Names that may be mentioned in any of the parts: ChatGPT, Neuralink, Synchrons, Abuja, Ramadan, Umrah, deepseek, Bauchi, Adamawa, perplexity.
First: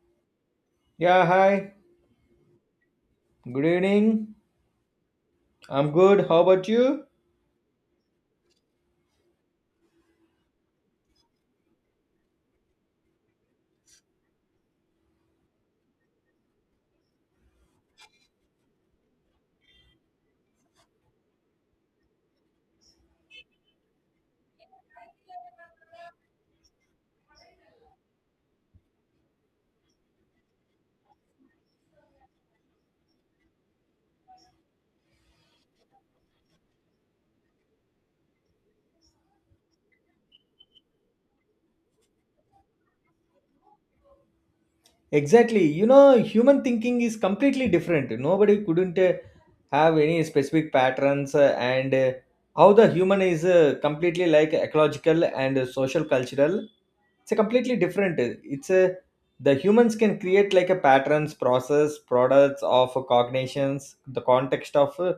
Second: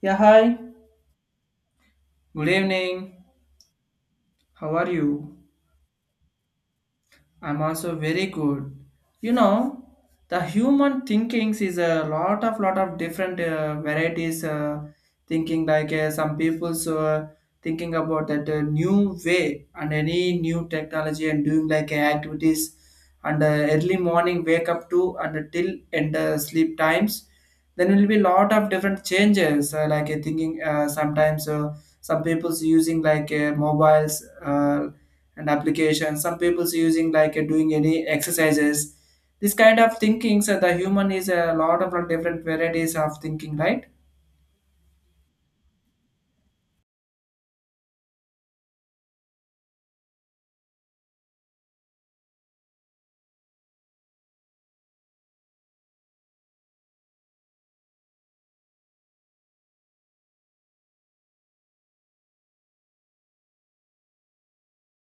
Yeah, hi. Yeah, hi. Good evening. Good evening. How are you? I'm good. How about you? I'm also very good. You know, the human thinkings is a lot of different varieties, thinking. Like some people's thinking about that new way, and any new technology, and doing like activities, and early morning wake up to and till and sleep times. Then will be lot of different changes. Like thinking, sometimes some people's using like mobiles. And applications, some people's using like doing any exercises, this kind of thinkings, the human is a lot of different varieties of thinking, right? Exactly. You know, human thinking is completely different. Nobody couldn't have any specific patterns and how the human is completely like ecological and social cultural. It's a completely different. It's a the humans can create like a patterns, process, products of cognitions, the context of uh,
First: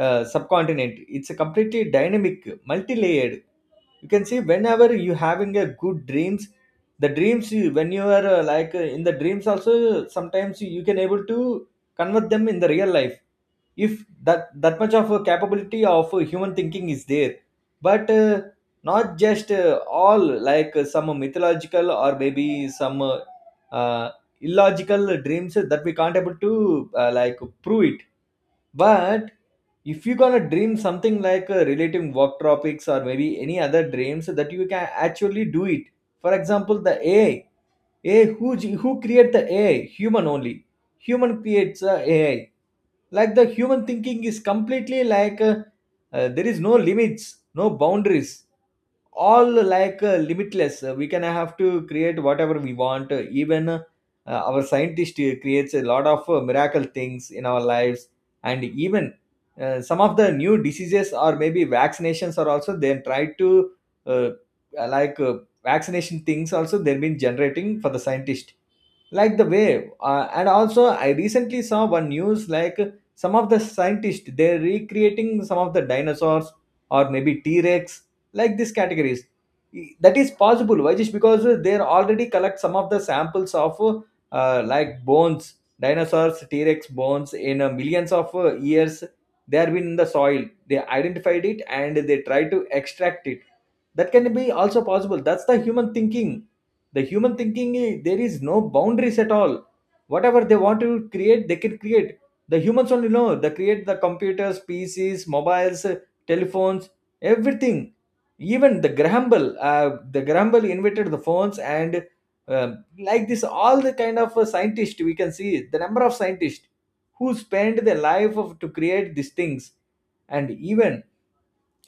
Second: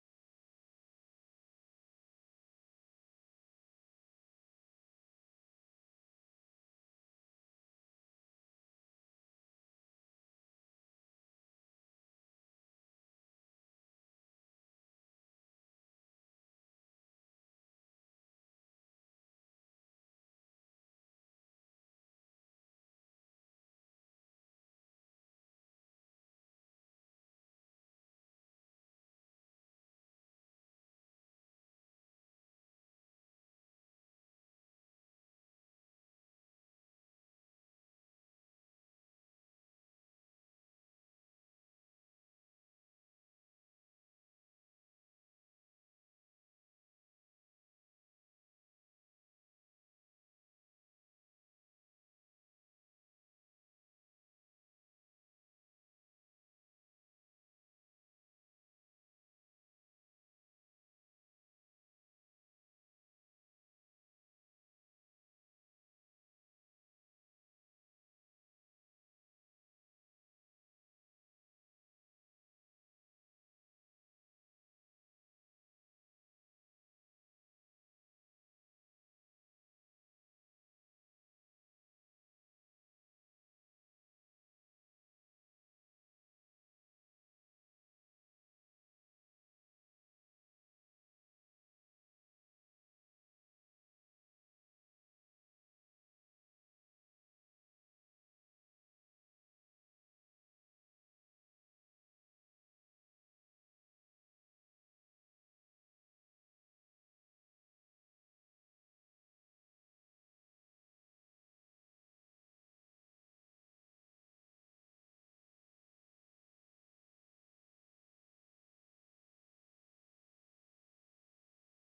uh, subcontinent. It's a completely dynamic, multi-layered. You can see whenever you having a good dreams, the dreams you when you are in the dreams also sometimes you can able to convert them in the real life if that much of a capability of human thinking is there, but not just all like some mythological or maybe some uh, illogical dreams that we can't able to like prove it, but if you're gonna dream something like relating work topics or maybe any other dreams that you can actually do it. For example, the AI. AI who create the AI? Human only. Human creates AI. Like the human thinking is completely like there is no limits, no boundaries, all like limitless. We can have to create whatever we want. Even our scientist creates a lot of miracle things in our lives, and even some of the new diseases or maybe vaccinations are also then try to uh, like uh, vaccination things also they've been generating for the scientist like the wave and also I recently saw one news like some of the scientists they're recreating some of the dinosaurs or maybe t-rex, like these categories. E, that is possible why, just because they're already collect some of the samples of like bones dinosaurs t-rex bones in millions of years they have been in the soil, they identified it and they try to extract it. That can be also possible. That's the human thinking. The human thinking there is no boundaries at all. Whatever they want to create, they can create. The humans only know they create the computers, pcs, mobiles, telephones, everything. Even the graham bell, the graham bell invented the phones, and um, like this all the kind of scientists, we can see the number of scientists who spend their life of to create these things. And even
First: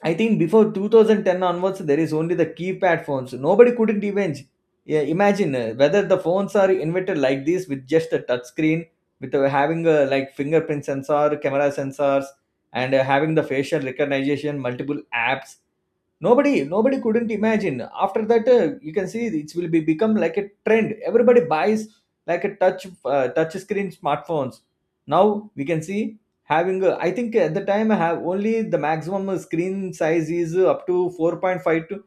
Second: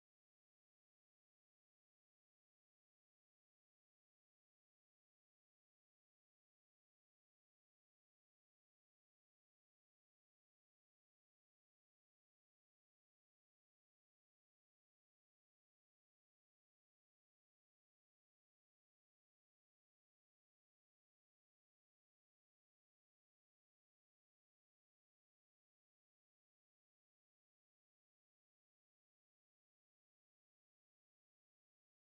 I think before 2010 onwards, there is only the keypad phones. Nobody couldn't even, yeah, imagine whether the phones are invented like this with just a touch screen, with having a like fingerprint sensor, camera sensors, and having the facial recognition, multiple apps. Nobody couldn't imagine. After that, you can see it will be become like a trend. Everybody buys like a touch screen smartphones. Now we can see having. A, I think at the time I have only the maximum screen size is up to 4.5 to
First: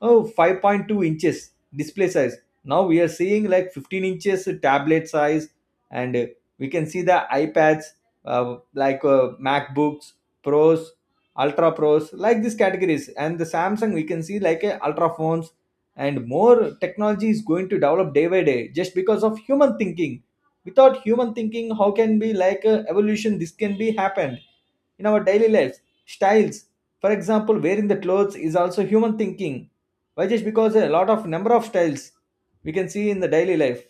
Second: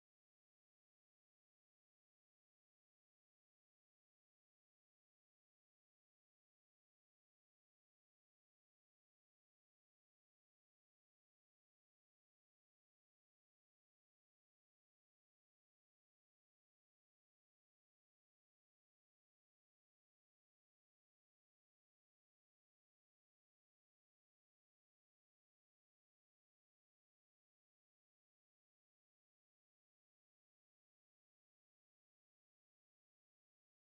Oh, 5.2 inches display size, now we are seeing like 15 inches tablet size, and we can see the ipads, like macbooks pros, ultra pros, like these categories, and the samsung, we can see like a ultra phones. And more technology is going to develop day by day just because of human thinking. Without human thinking, how can be like evolution this can be happened in our daily lives, styles. For example, wearing the clothes is also human thinking, why, just because a lot of number of styles we can see in the daily life.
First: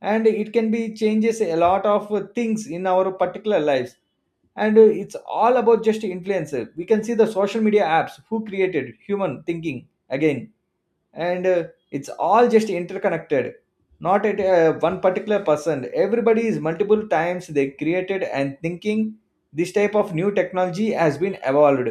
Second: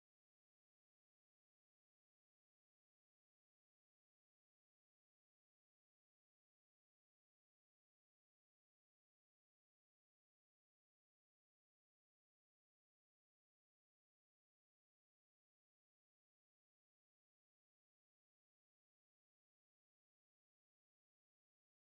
And it can be changes a lot of things in our particular lives. And it's all about just influencer, we can see the social media apps who created human thinking again. And it's all just interconnected, not at one particular person. Everybody is multiple times they created and thinking this type of new technology has been evolved.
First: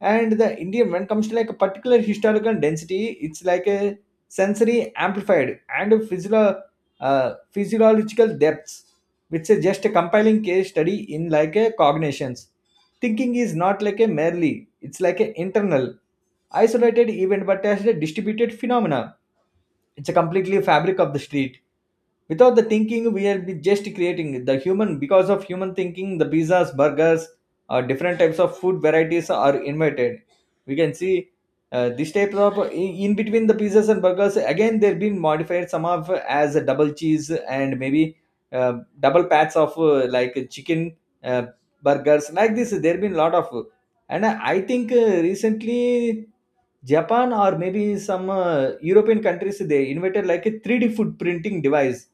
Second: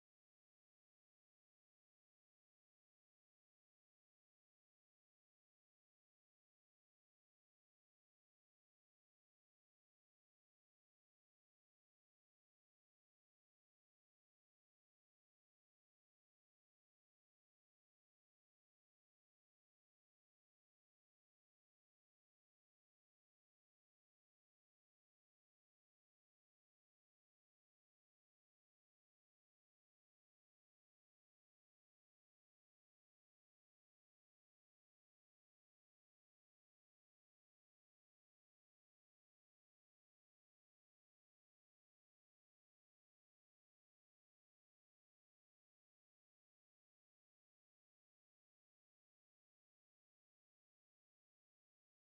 And the Indian, when it comes to like a particular historical density, it's like a sensory amplified and a physiological depths, which is just a compiling case study in like a cognitions. Thinking is not like a merely, it's like an internal, isolated event, but as a distributed phenomena. It's a completely fabric of the street. Without the thinking we are just creating the human because of human thinking the pizzas, burgers, different types of food varieties are invented. We can see this type of in between the pizzas and burgers again they've been modified some of as a double cheese, and maybe uh, double pats of like chicken, uh, burgers, like this there have been a lot of. And I think recently Japan or maybe some European countries, they invented like a 3D food printing device.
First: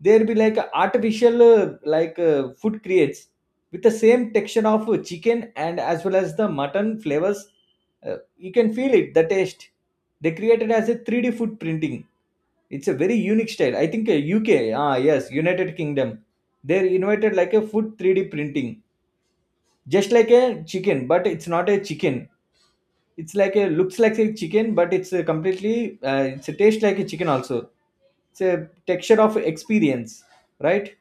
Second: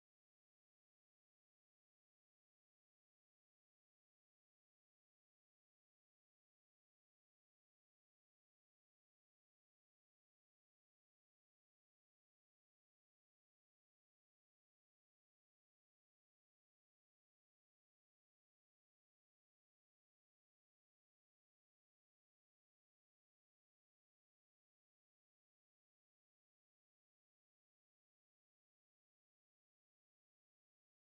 There be like a artificial food creates with the same texture of chicken and as well as the mutton flavors. You can feel it, the taste. They created as a 3D food printing. It's a very unique style. I think UK, ah yes, United Kingdom, they invented like a food 3D printing, just like a chicken, but it's not a chicken, it's like a looks like a chicken, but it's a completely it's a taste like a chicken also. It's a texture of experience, right?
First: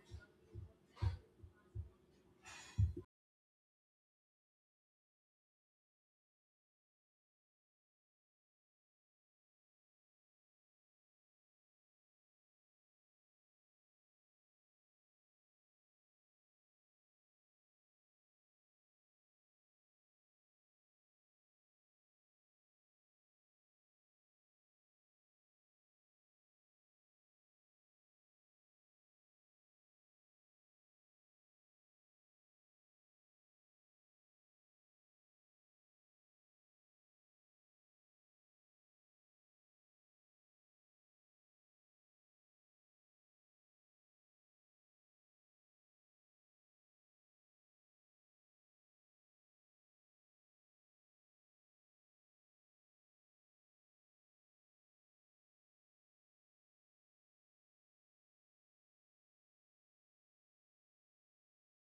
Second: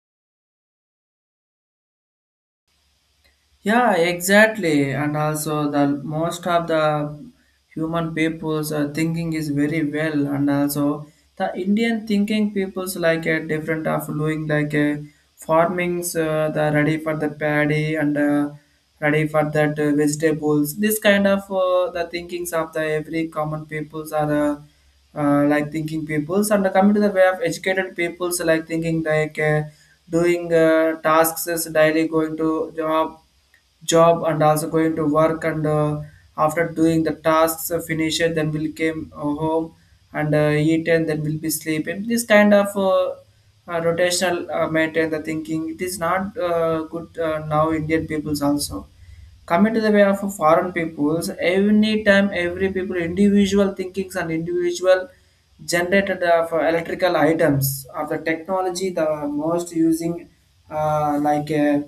Yeah, exactly. And also, the most of the human people's thinking is very well. And also, the Indian thinking people's like a different of doing like a farmings, the ready for the paddy and ready for that vegetables. This kind of the thinkings of the every common peoples are. Like thinking peoples, and coming to the way of educated peoples like thinking, like doing tasks is daily going to job and also going to work, and after doing the tasks, finish it, then we'll came home and eat and then we'll be sleeping. This kind of rotational, maintain the thinking, it is not good. Now Indian peoples also coming to the way of foreign peoples, any time every people individual thinkings and individual generated of electrical items of the technology, the most using uh, like uh,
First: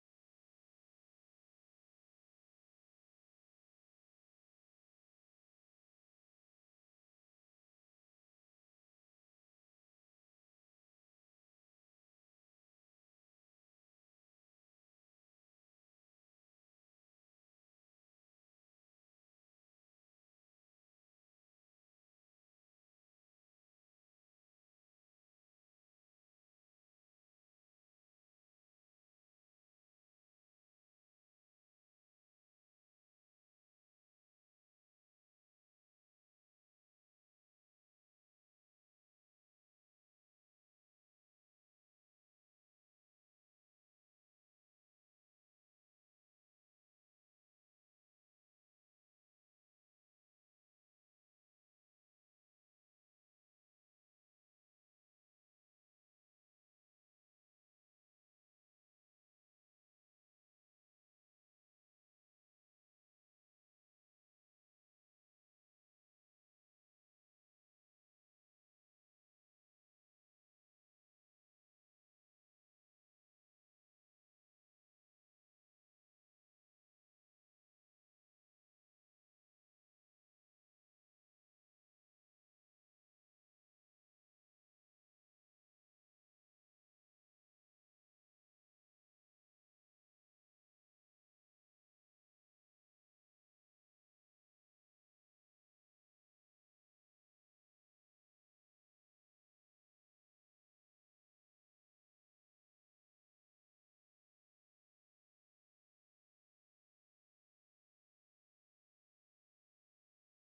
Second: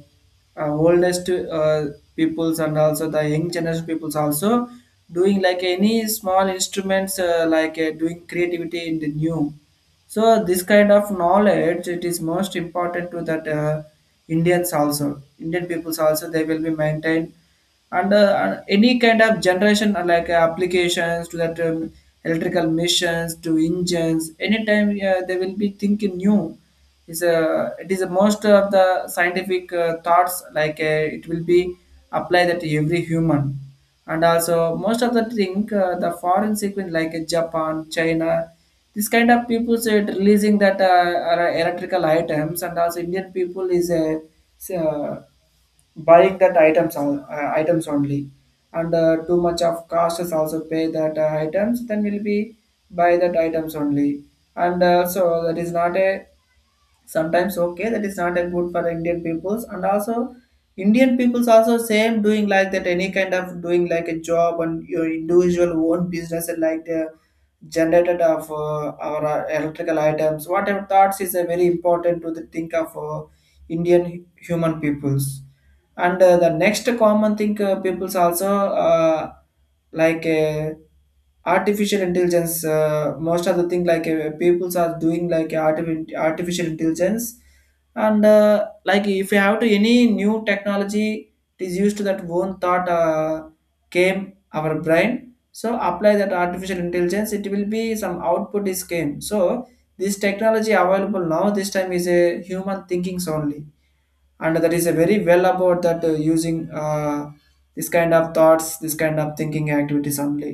oldest peoples and also the young generation peoples also doing like any small instruments, doing creativity in the new. So this kind of knowledge, it is most important to that Indians also. Indian peoples also they will be maintained, and any kind of generation, applications to that, electrical missions to engines, anytime they will be thinking new. Is a It is a most of the scientific thoughts, like it will be applied that to every human. And also most of the thing, the foreign sequence like Japan, China, this kind of people said releasing that are electrical items, and also Indian people is s- uh, buying that items only, and too much of cost is also pay that items. Then will be buy that items only, and so that is not a, sometimes okay, that is not a good for Indian peoples. And also Indian peoples also same doing like that, any kind of doing like a job and your individual own business, and like the generated of our electrical items, whatever thoughts is a very important to the think of Indian human peoples. And the next common thing, people's also, like uh, artificial intelligence, most of the thing, like people's are doing like artificial intelligence. And like if you have to any new technology, it is used to that one thought, came our brain, so apply that artificial intelligence, it will be some output is came. So this technology available now this time is a human thinkings only, and that is a very well about that using this kind of thoughts, this kind of thinking activities only.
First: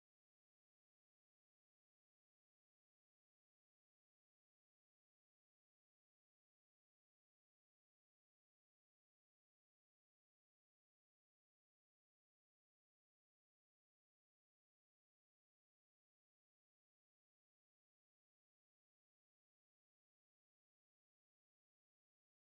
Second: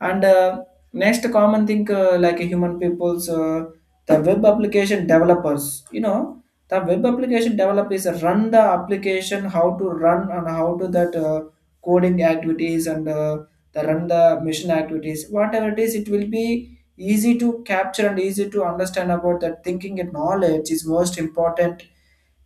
And next common thing, like human people's, the web application developers. You know the web application developers run the application, how to run, and how to that coding activities, and the run the mission activities. Whatever it is, it will be easy to capture and easy to understand about that thinking, and knowledge is most important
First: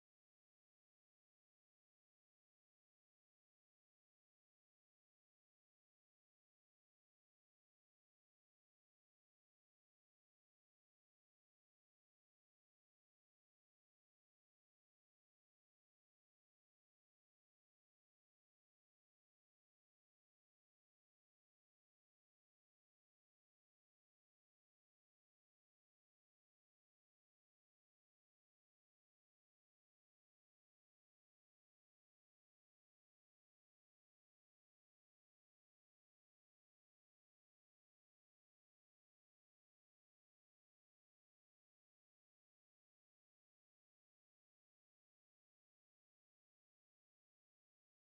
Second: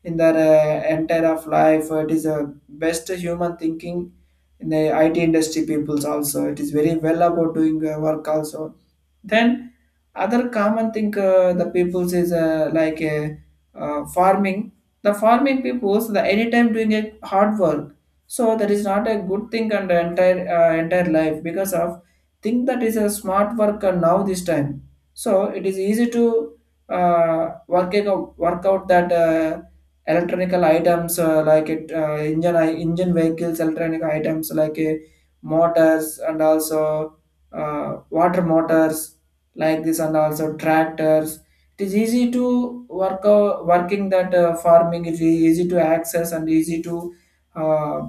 in their entire of life. It is a best human thinking in the IT industry peoples also. It is very well about doing work also. Then other common thing, the peoples is farming. The farming peoples the anytime doing a hard work. So that is not a good thing and the entire entire life, because of think that is a smart worker now this time. So it is easy to work out that electronical items, like it engine vehicles, electronic items like motors and also water motors like this, and also tractors, it is easy to work, working that farming, it is easy to access and easy to uh,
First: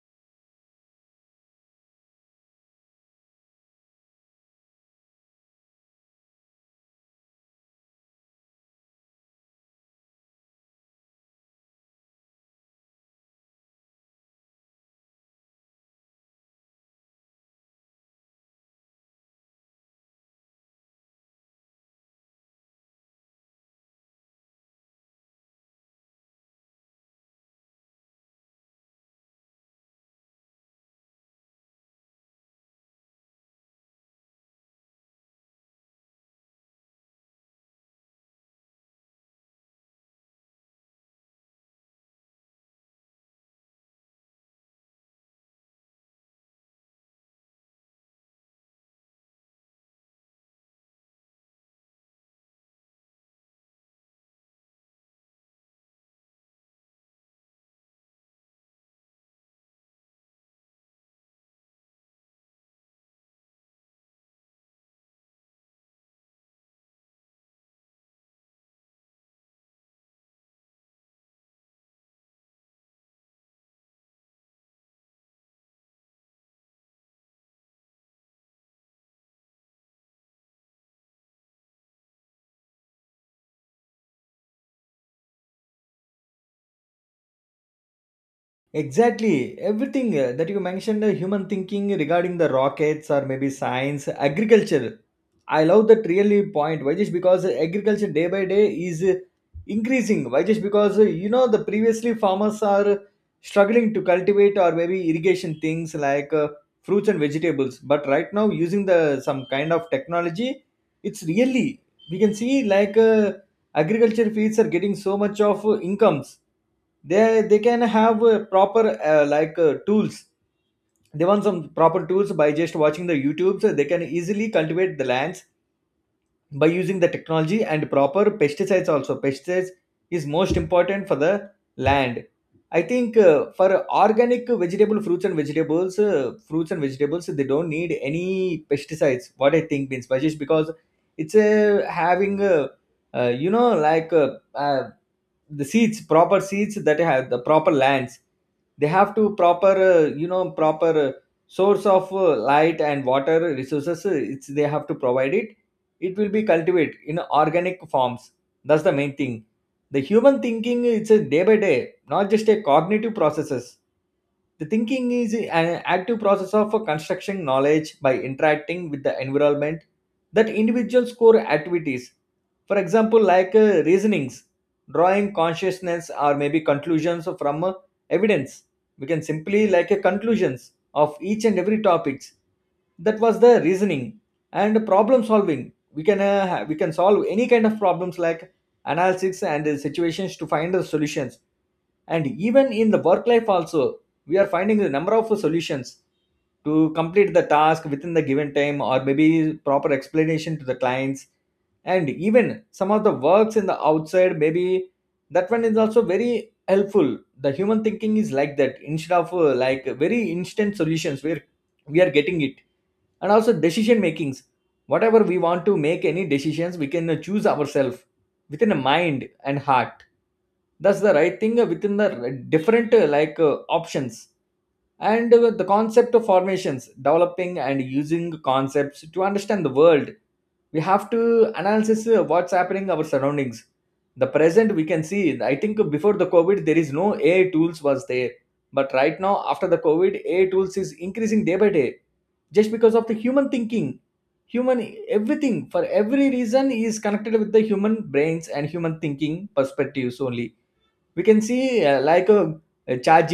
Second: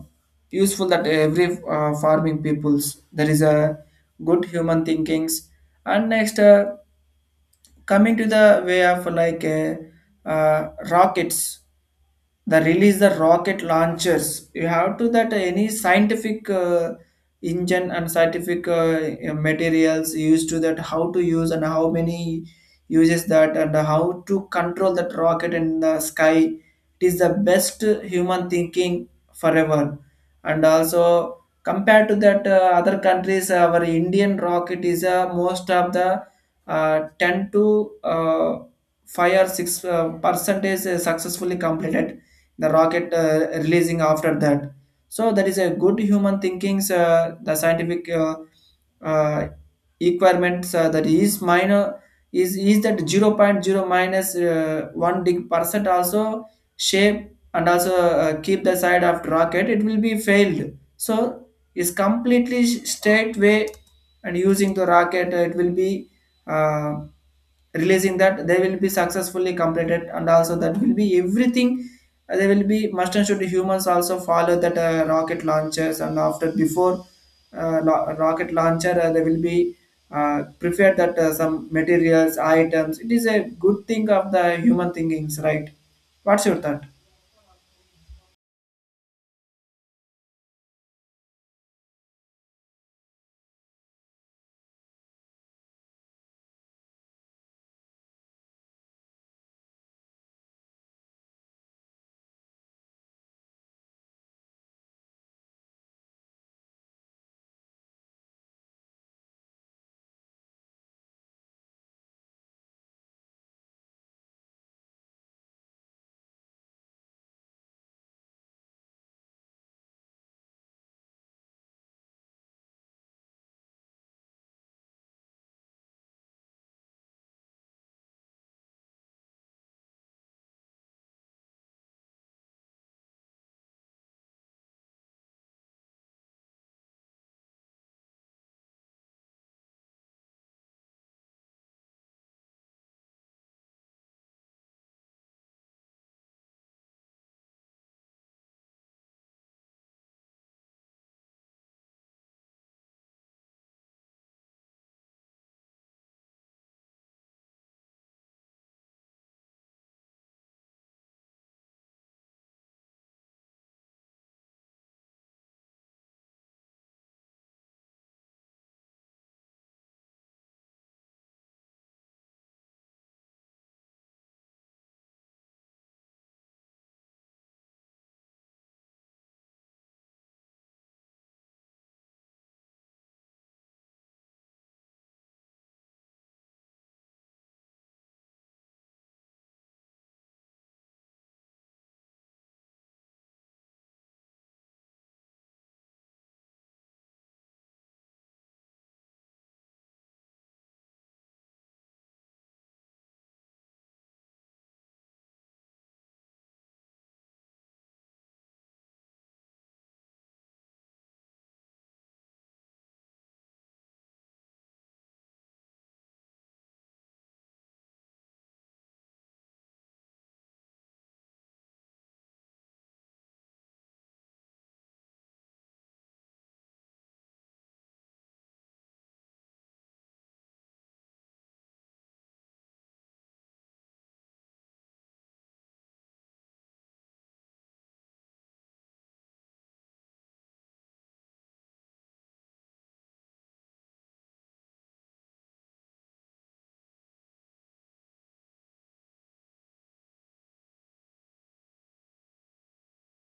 useful that every farming peoples, there is a good human thinkings. And next, coming to the way of like rockets, the release the rocket launchers, you have to that any scientific engine and scientific materials used to that, how to use and how many uses that, and how to control that rocket in the sky, it is the best human thinking forever. And also, compared to that other countries, our Indian rocket is most of the 10 to 5 or 6 percentage is successfully completed the rocket, releasing after that. So that is a good human thinkings, the scientific uh, requirements, that is minor is that 0.0 minus minus 1 dig percent also shape, and also keep the side of rocket, it will be failed. So is completely straight way, and using the rocket, it will be uh, releasing that, they will be successfully completed, and also that will be everything, there will be must and should humans also follow that rocket launchers, and after, before rocket launcher, they will be prepared that some materials items. It is a good thing of the human thinkings, right? What's your thought? Exactly. Everything that you mentioned, human thinking regarding the rockets or maybe science, agriculture. I love that really point. Why, just because agriculture day by day is increasing. Why, just because you know the previously farmers are struggling to cultivate or maybe irrigation things like fruits and vegetables. But right now, using the some kind of technology, it's really we can see like. Agriculture fields are getting so much of incomes. They can have proper tools. They want some proper tools. By just watching the youtubes they can easily cultivate the lands by using the technology and proper pesticides. Also pesticides is most important for the land. I think for organic vegetable fruits and vegetables, fruits and vegetables they don't need any pesticides, what I think means, but because it's having you know like uh, the seeds, proper seeds that have the proper lands, they have to proper source of light and water resources, it's they have to provide it, it will be cultivated in organic forms. That's the main thing. The human thinking it's a day by day, not just a cognitive processes. The thinking is an active process of construction knowledge by interacting with the environment, that individuals core activities. For example, like reasonings, drawing consciousness or maybe conclusions from evidence. We can simply like a conclusions of each and every topics. That was the reasoning. And problem solving, we can we can solve any kind of problems, like analysis and situations to find the solutions. And even in the work life also we are finding a number of solutions to complete the task within the given time or maybe proper explanation to the clients. And even some of the works in the outside, maybe that one is also very helpful. The human thinking is like that, instead of like very instant solutions where we are getting it. And also decision makings, whatever we want to make any decisions we can choose ourselves within a mind and heart. That's the right thing, within the different options. And the concept of formations, developing and using concepts to understand the world. We have to analyze what's happening our surroundings, the present we can see. I think before the covid there is no ai tools was there, but right now after the covid ai tools is increasing day by day, just because of the human thinking. Human, everything for every reason is connected with the human brains and human thinking perspectives only. We can see like a chat,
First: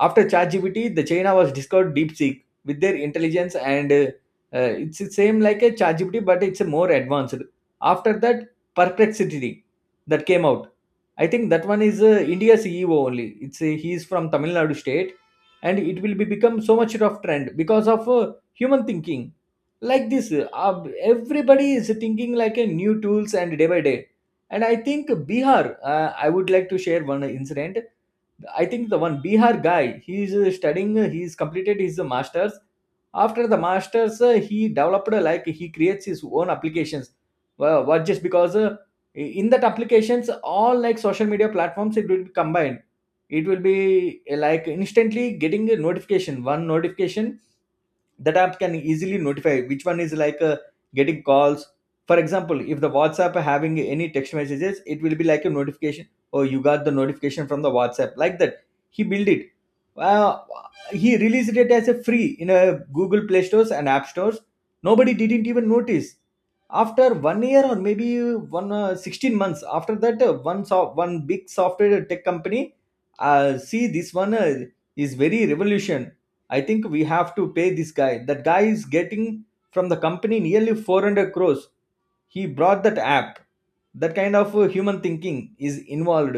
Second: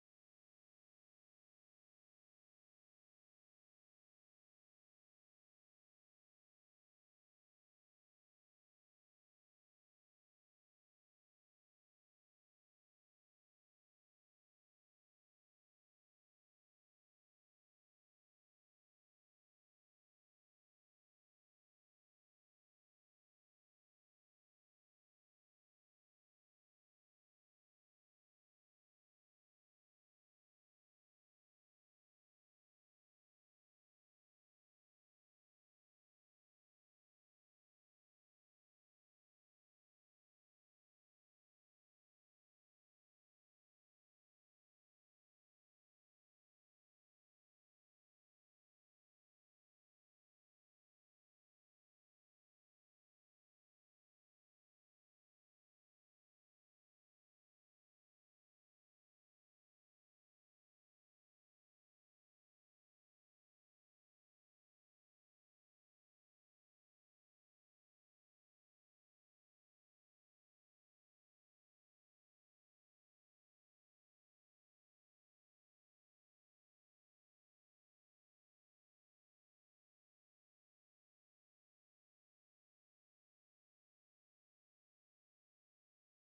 after ChatGPT, the china was discovered deepseek with their intelligence, and it's the same like a ChatGPT, but it's a more advanced. After that, perplexity that came out. I think that one is india's ceo only. It's he is from tamil nadu state, and it will be become so much of trend because of human thinking. Like this, uh, everybody is thinking like a new tools and day by day. And I think Bihar, I would like to share one incident. I think the one Bihar guy, he's studying, he's completed his master's. After the master's, he developed like he creates his own applications. Well, what just because in that applications, all like social media platforms, it will be combined. It will be like instantly getting a notification, one notification that app can easily notify which one is like getting calls. For example, if the WhatsApp having any text messages, it will be like a notification, oh you got the notification from the WhatsApp, like that. He built it. uh, he released it as a free in a Google Play Stores and App Stores. Nobody didn't even notice after one year, or maybe one 16 months after that, one big software tech company see this one is very revolution. I think we have to pay this guy. That guy is getting from the company nearly 400 crores. He brought that app. That kind of human thinking is involved,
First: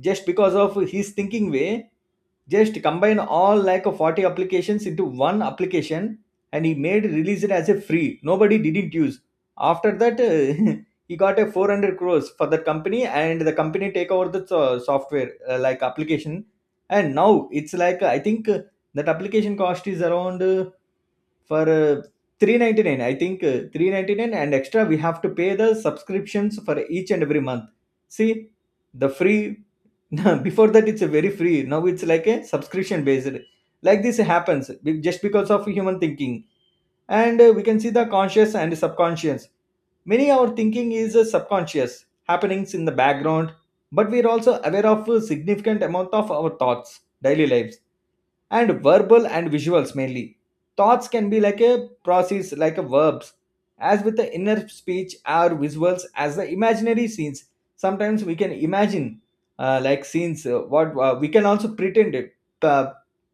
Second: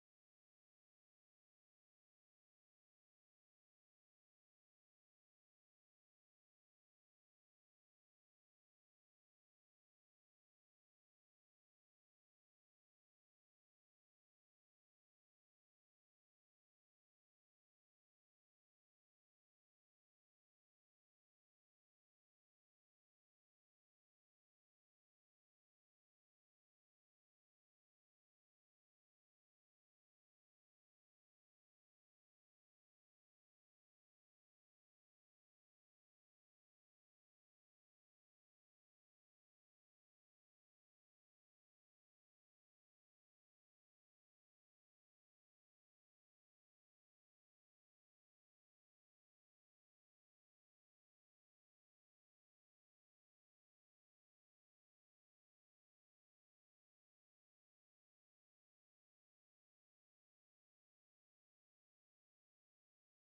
just because of his thinking way. Just combine all like 40 applications into one application, and he made release it as a free. Nobody didn't use. After that, he got a 400 crores for that company, and the company take over the software like application. And now it's like I think that application cost is around, for 399. I think 399, and extra we have to pay the subscriptions for each and every month. See, the free, before that it's a very free, now it's like a subscription based. Like this happens, just because of human thinking. And we can see the conscious and subconscious. Many our thinking is subconscious, happenings in the background, but we are also aware of a significant amount of our thoughts, daily lives, and verbal and visuals mainly. Thoughts can be like a process, like a verbs, as with the inner speech or visuals as the imaginary scenes. Sometimes we can imagine like scenes. What we can also pretend it, uh,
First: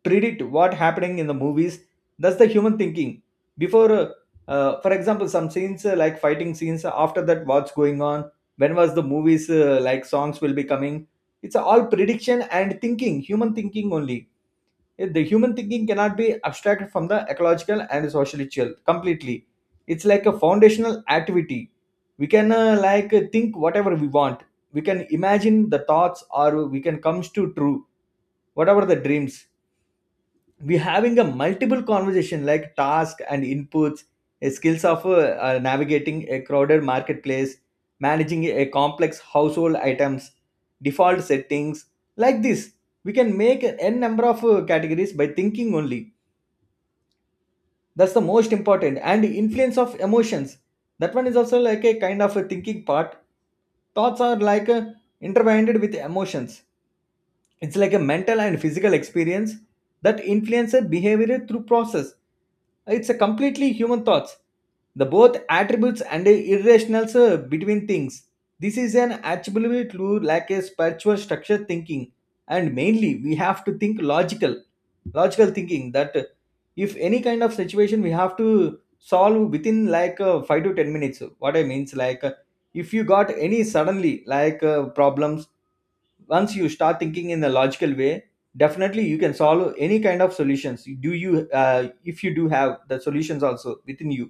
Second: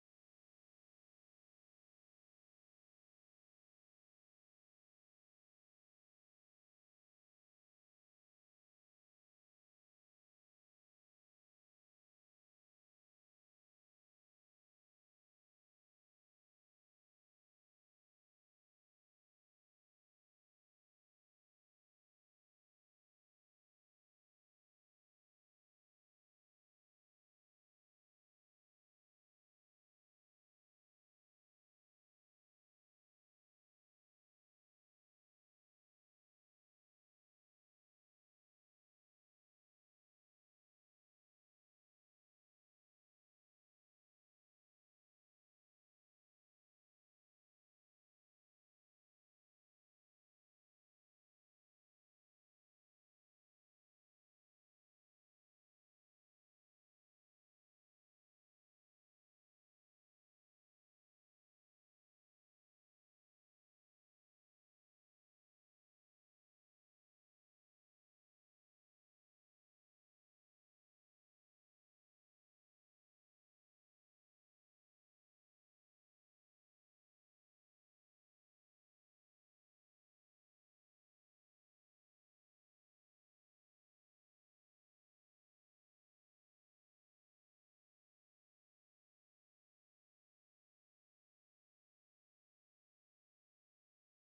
predict what happening in the movies. That's the human thinking. Before, for example, some scenes like fighting scenes. After that, what's going on? When was the movies like songs will be coming? It's all prediction and thinking, human thinking only. Yet the human thinking cannot be abstracted from the ecological and social chill completely. It's like a foundational activity. We can like think whatever we want. We can imagine the thoughts, or we can comes to true whatever the dreams. We having a multiple conversation like task and inputs, skills of navigating a crowded marketplace, managing a complex household items, default settings, like this. We can make an n number of categories by thinking only. That's the most important, and influence of emotions, that one is also like a kind of a thinking part. Thoughts are like intertwined with emotions. It's like a mental and physical experience that influences behavior through process. It's a completely human thoughts. The both attributes and irrationals between things. This is an attribute to like a spiritual structure thinking, and mainly we have to think logical, logical thinking that if any kind of situation we have to solve within like 5 to 10 minutes. What I means like if you got any suddenly like problems, once you start thinking in a logical way, definitely you can solve any kind of solutions. Do you If you do have the solutions also within you,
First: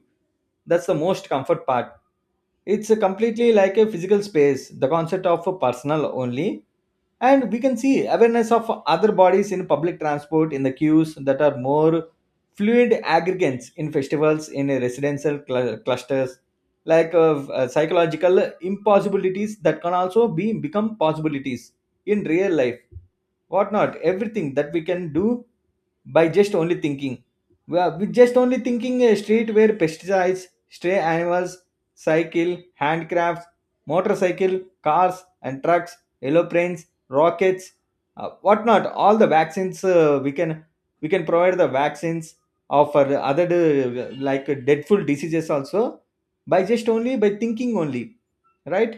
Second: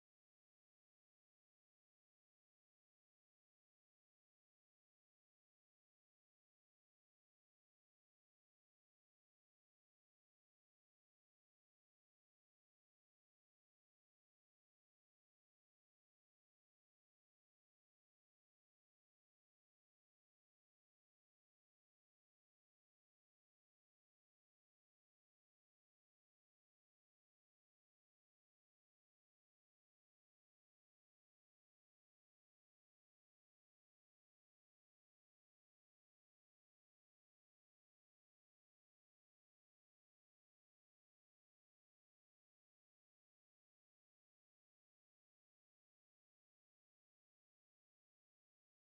that's the most comfort part. It's a completely like a physical space, the concept of a personal only. And we can see awareness of other bodies in public transport, in the queues that are more fluid aggregates, in festivals, in residential clusters. Like psychological impossibilities that can also be become possibilities in real life, whatnot everything that we can do by just only thinking. We are with just only thinking: a street where pesticides, stray animals, cycle, handcrafts, motorcycle, cars and trucks, aeroplanes, rockets, whatnot all the vaccines. We can provide the vaccines of for the other like deadful diseases also, by just only by thinking only, right?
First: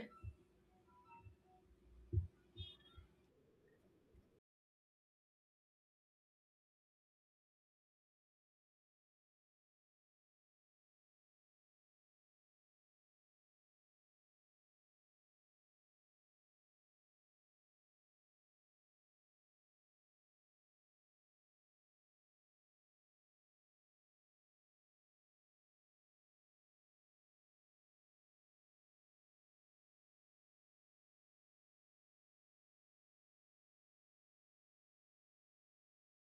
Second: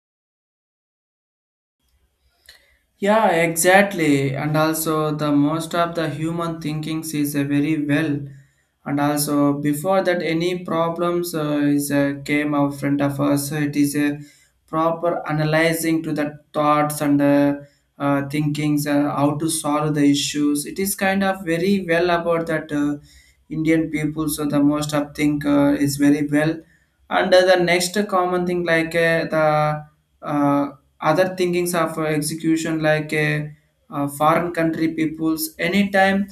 Yeah, exactly. And also, the most of the human thinking is a very well. And also, before that, any problems is came out front of us. So it is a proper analyzing to the thoughts and thinkings, how to solve the issues. It is kind of very well about that Indian people. So the most of think is very well. And the next common thing, like the uh, other thinkings of execution, like a, foreign country peoples, anytime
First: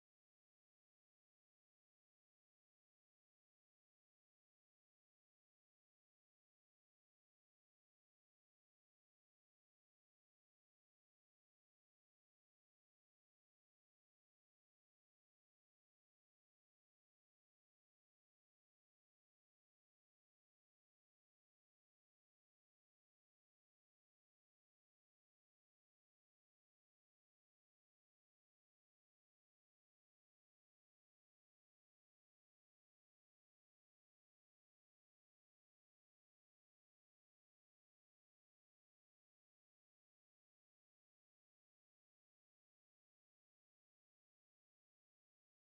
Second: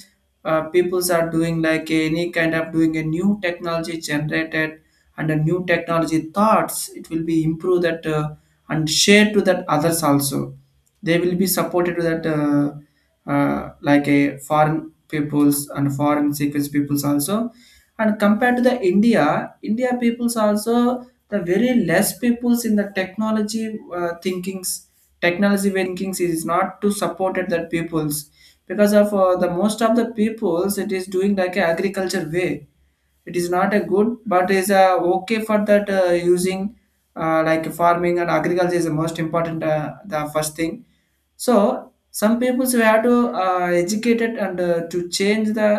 peoples are doing like any kind of doing a new technology generated, and a new technology thoughts, it will be improved that, and shared to that others also, they will be supported to that like a foreign peoples and foreign sequence peoples also. And compared to the India, India peoples also, the very less peoples in the technology thinkings, technology thinkings is not to support it that peoples, because of the most of the peoples, it is doing like a agriculture way, it is not a good, but is okay for that using like farming, and agriculture is the most important, the first thing. So some people we have to educate it, and to change the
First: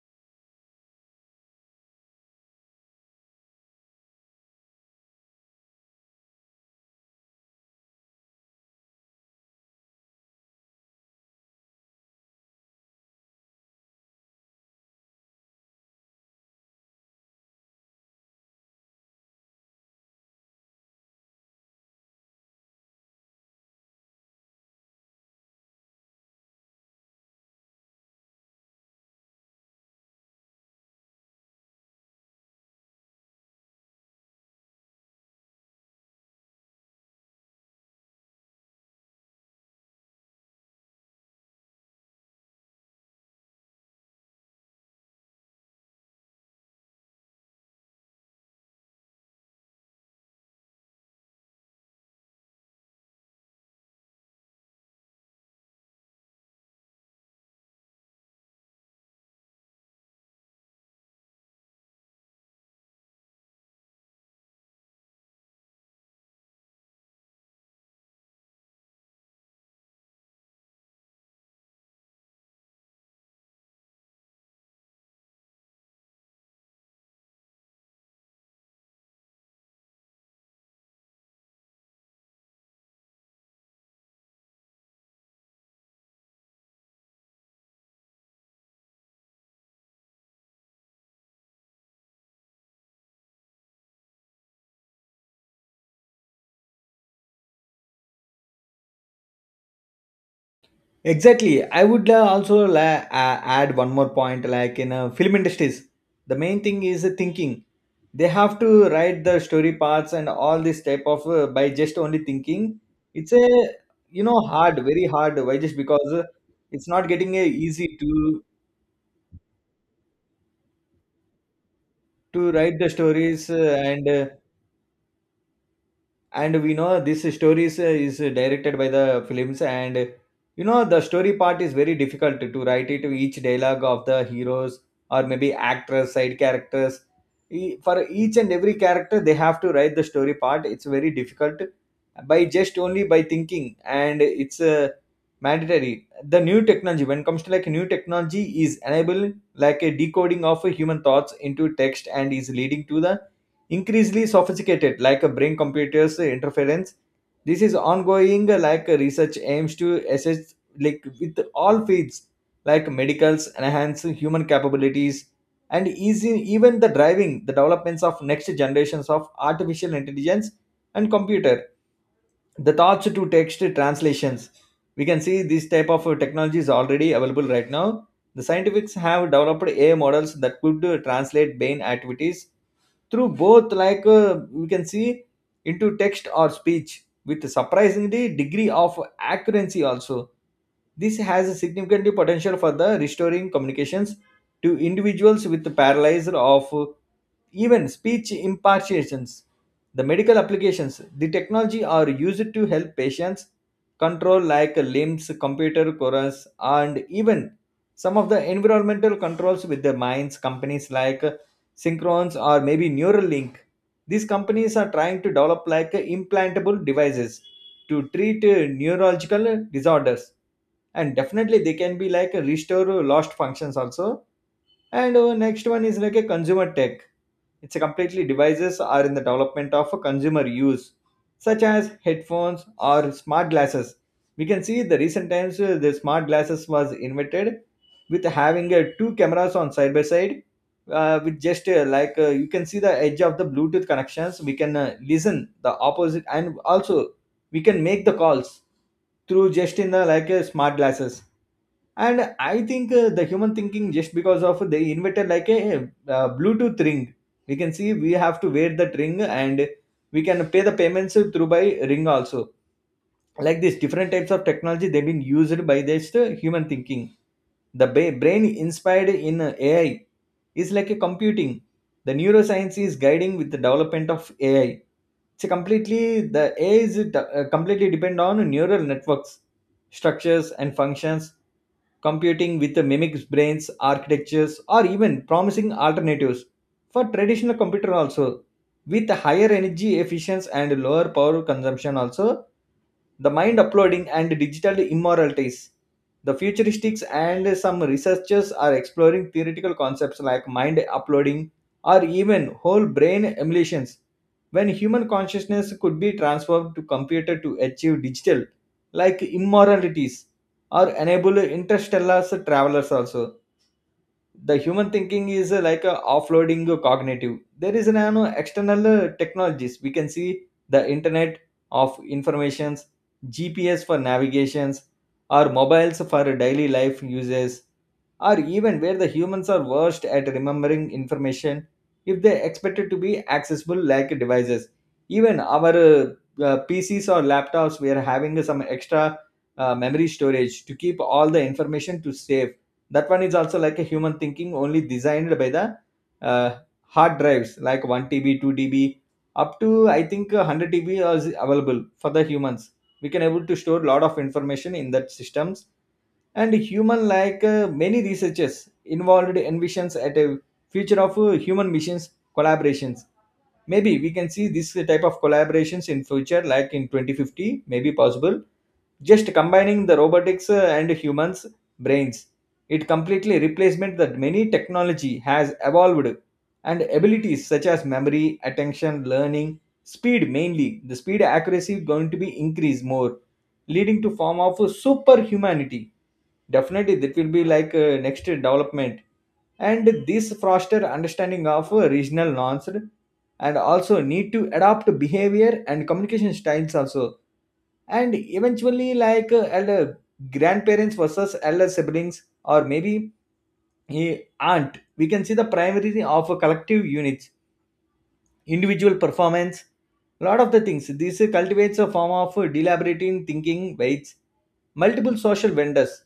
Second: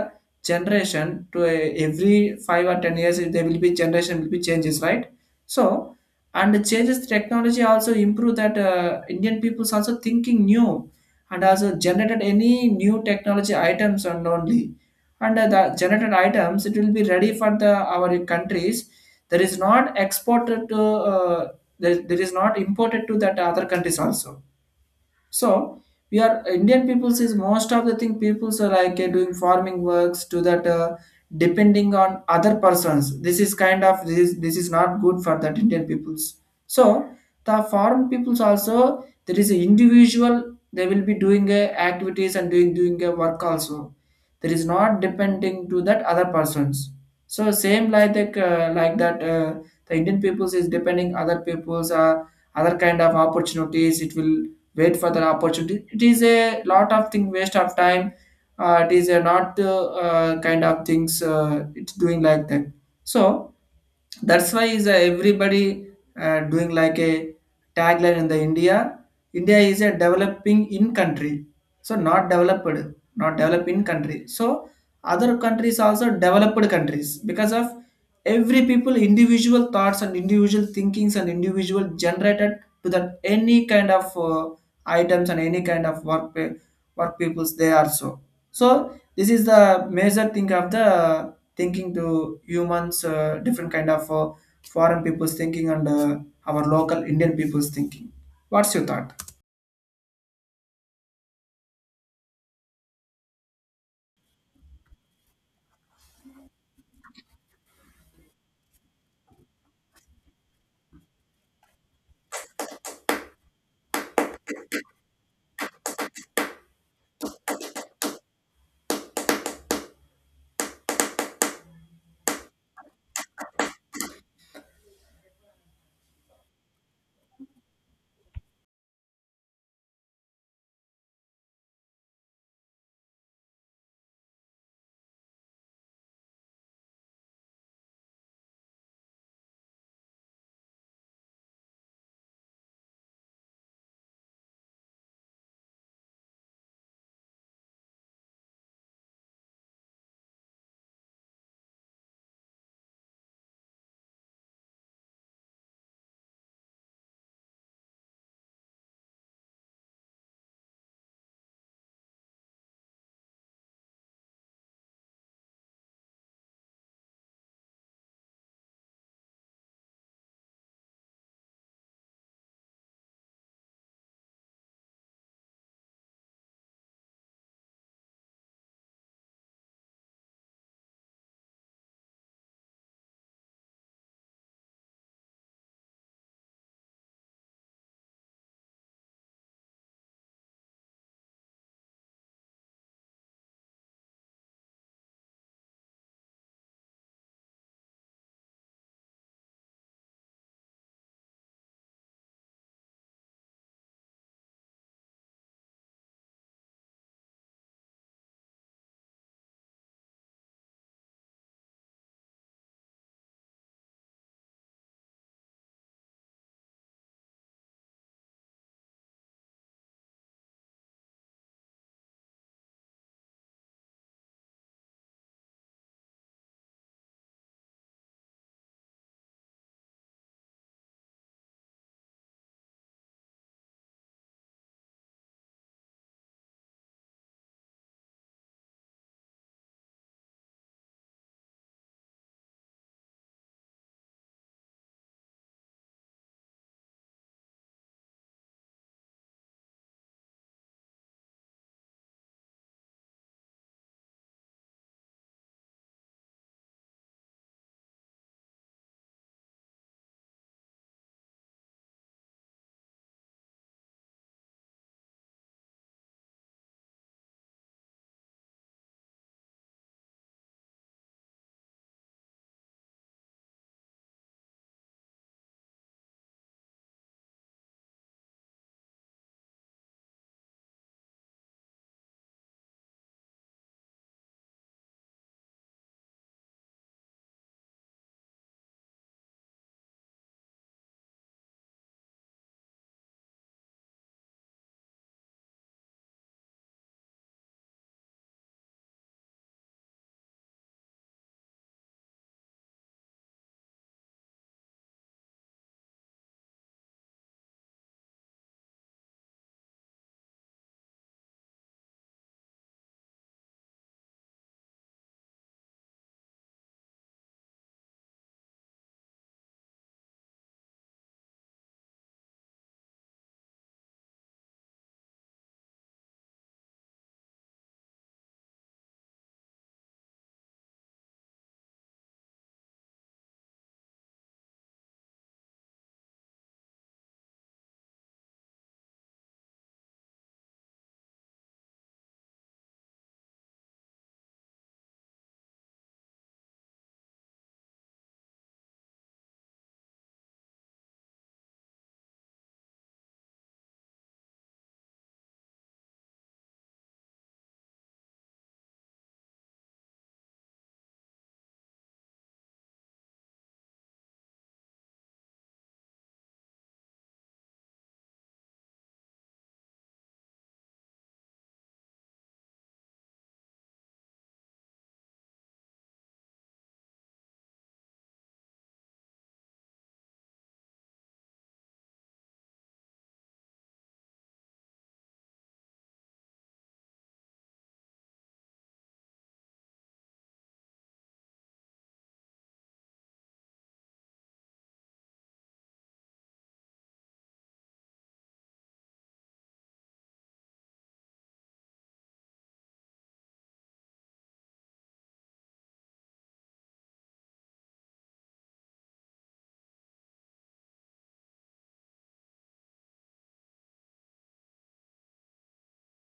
generation to a, every 5 or 10 years there will be generation will be changes, right. So, and changes technology also improve that Indian people's also thinking new, and also generated any new technology items and only. And the generated items, it will be ready for the our countries, there is not exported to there is not imported to that other countries also. So we are Indian peoples is most of the thing peoples are like doing farming works to that, depending on other persons. This is kind of this is not good for that Indian peoples. So the foreign peoples also, there is an individual they will be doing activities and doing a work also. There is not depending to that other persons. So same like that the Indian peoples is depending other peoples, other kind of opportunities, it will wait for the opportunity. It is a lot of thing waste of time. It is a not kind of things, it's doing like that. So that's why is everybody doing like a tagline in the India, India is a developing in country, so not developed, not developed in country. So other countries also developed countries, because of every people individual thoughts and individual thinkings and individual generated to that any kind of items and any kind of work, work peoples they are. So so this is the major thing of the thinking to humans, different kind of foreign people's thinking and our local Indian people's thinking. What's your thought? Exactly. I would also add one more point. Like in film industries, the main thing is the thinking. They have to write the story parts and all this type of by just only thinking. It's a hard, very hard. Why? Just because it's not getting easy to write the stories and we know this story is directed by the films, and you know the story part is very difficult to write it, each dialogue of the heroes, or maybe actors, side characters. For each and every character they have to write the story part, it's very difficult by just only by thinking, and it's mandatory. The new technology, when it comes to like new technology, is enable like a decoding of human thoughts into text, and is leading to the increasingly sophisticated like a brain computers interference. This is ongoing, like research aims to assess like with all fields, like medicals, enhance human capabilities and easy, even the driving the developments of next generations of artificial intelligence and computer. The thoughts to text translations, we can see this type of technology is already available right now. The scientifics have developed AI models that could translate brain activities through both, like we can see, into text or speech with surprisingly degree of accuracy also. This has a significant potential for the restoring communications to individuals with paralysis of, even speech impartations. The medical applications, the technology are used to help patients control like limbs, computer chorus, and even some of the environmental controls with their minds. Companies like Synchrons or maybe Neuralink. These companies are trying to develop like implantable devices to treat neurological disorders, and definitely they can be like restore lost functions also. And next one is like a consumer tech. It's a completely devices are in the development of a consumer use, such as headphones or smart glasses. We can see the recent times the smart glasses was invented with having two cameras on side by side, with just you can see the edge of the Bluetooth connections. We can listen the opposite, and also we can make the calls through just in the like smart glasses. And I think the human thinking, just because of they invented like a, bluetooth ring. We can see we have to wear that ring, and we can pay the payments through by ring also. Like this, different types of technology they've been used by this human thinking. The brain inspired in AI is like a computing. The neuroscience is guiding with the development of AI. So completely the AI is completely depend on neural networks structures and functions. Computing with the mimics brains architectures, or even promising alternatives for traditional computer also, with higher energy efficiency and lower power consumption also. The mind uploading and digital immoralities. The futuristics and some researchers are exploring theoretical concepts like mind uploading or even whole brain emulations, when human consciousness could be transformed to computer to achieve digital, like immoralities, or enable interstellar travelers also. The human thinking is like a offloading cognitive, there is an external technologies we can see: the internet of informations, GPS for navigations, or mobiles for daily life uses, or even where the humans are worst at remembering information if they expected to be accessible like devices. Even our PCs or laptops, we are having some extra memory storage to keep all the information to save. That one is also like a human thinking only, designed by the uh, hard drives like 1 TB 2 db up to, I think 100 TB is available for the humans. We can able to store lot of information in that systems. And human like many researchers involved envisions at a future of human machines collaborations. Maybe we can see this type of collaborations in future like in 2050 maybe possible, just combining the robotics and humans brains. It completely replacement that many technology has evolved, and abilities such as memory, attention, learning speed, mainly the speed, accuracy going to be increased more, leading to form of superhumanity. Definitely that will be like next development. And this foster understanding of regional norms, and also need to adopt behavior and communication styles also. And eventually like elder grandparents versus elder siblings, or maybe a aunt, we can see the primary of a collective units, individual performance. Lot of the things, this cultivates a form of deliberating thinking weights multiple social vendors.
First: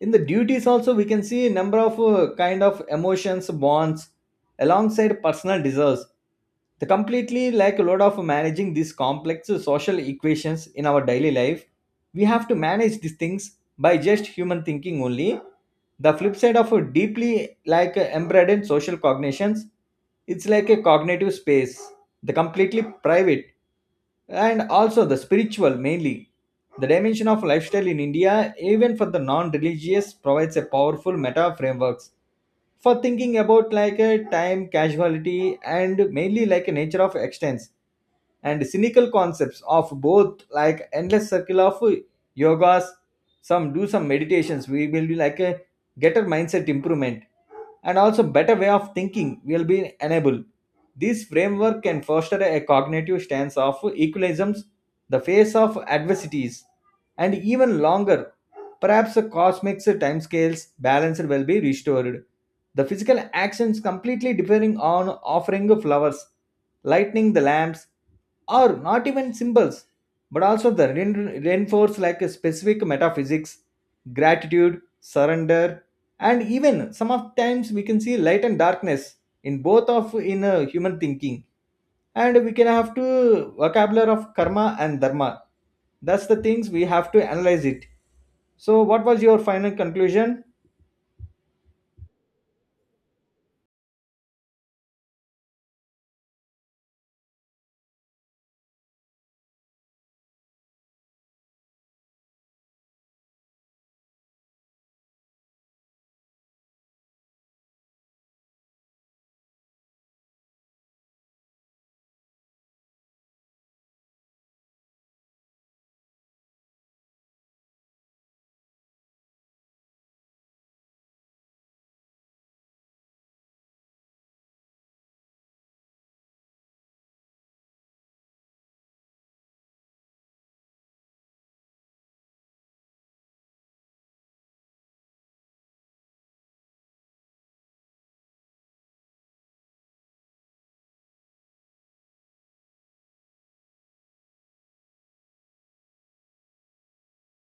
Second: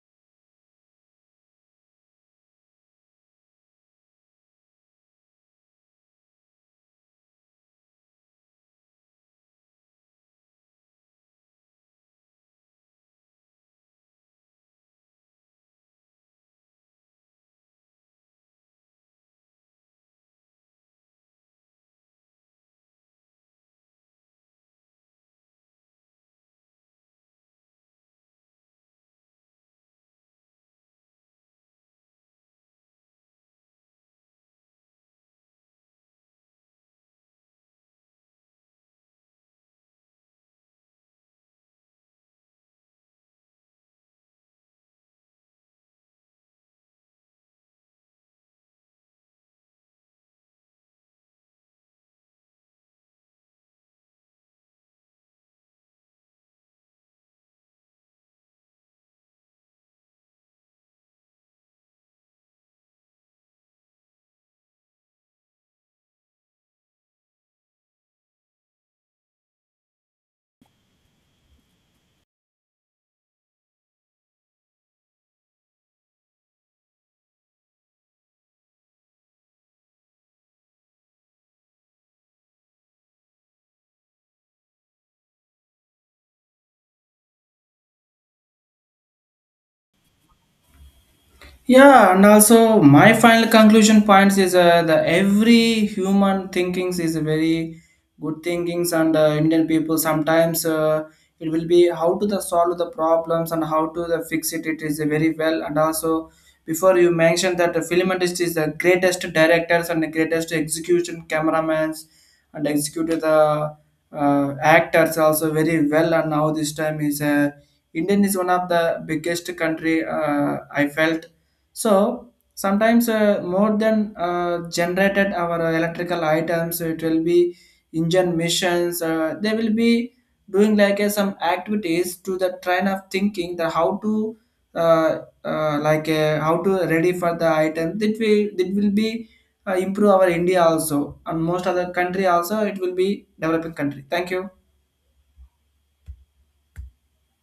In the duties also we can see a number of kind of emotions bonds alongside personal desires. The completely like load of managing these complex social equations in our daily life, we have to manage these things by just human thinking only. The flip side of a deeply like embedded social cognitions, it's like a cognitive space, the completely private, and also the spiritual mainly. The dimension of lifestyle in India, even for the non religious, provides a powerful meta frameworks for thinking about like a time casualty, and mainly like a nature of extents and cynical concepts of both like endless circle of yogas. Some do some meditations, we will be like a get a mindset improvement, and also better way of thinking will be enabled. This framework can foster a cognitive stance of equilibriums, the face of adversities, and even longer, perhaps the cosmic time scales balance will be restored. The physical actions completely differing on offering flowers, lighting the lamps, or not even symbols, but also the reinforce like a specific metaphysics, gratitude, surrender, and even some of times we can see light and darkness in both of in human thinking. And we can have to vocabulary of karma and dharma. That's the things we have to analyze it. So what was your final conclusion? Yeah, and also my final conclusion points is the every human thinkings is a very good thinkings. And Indian people sometimes, it will be how to the solve the problems and how to the fix it. It is a very well. And also before, you mentioned that the film industry is the greatest directors and the greatest execution cameramans, and executed the actors also very well. And now this time is Indian is one of the biggest country, I felt. So sometimes, more than generated our electrical items, it will be engine missions. They will be doing like some activities to the train of thinking the how to how to ready for the item that we, that will be improve our India also, and most other country also it will be developing country. Thank you.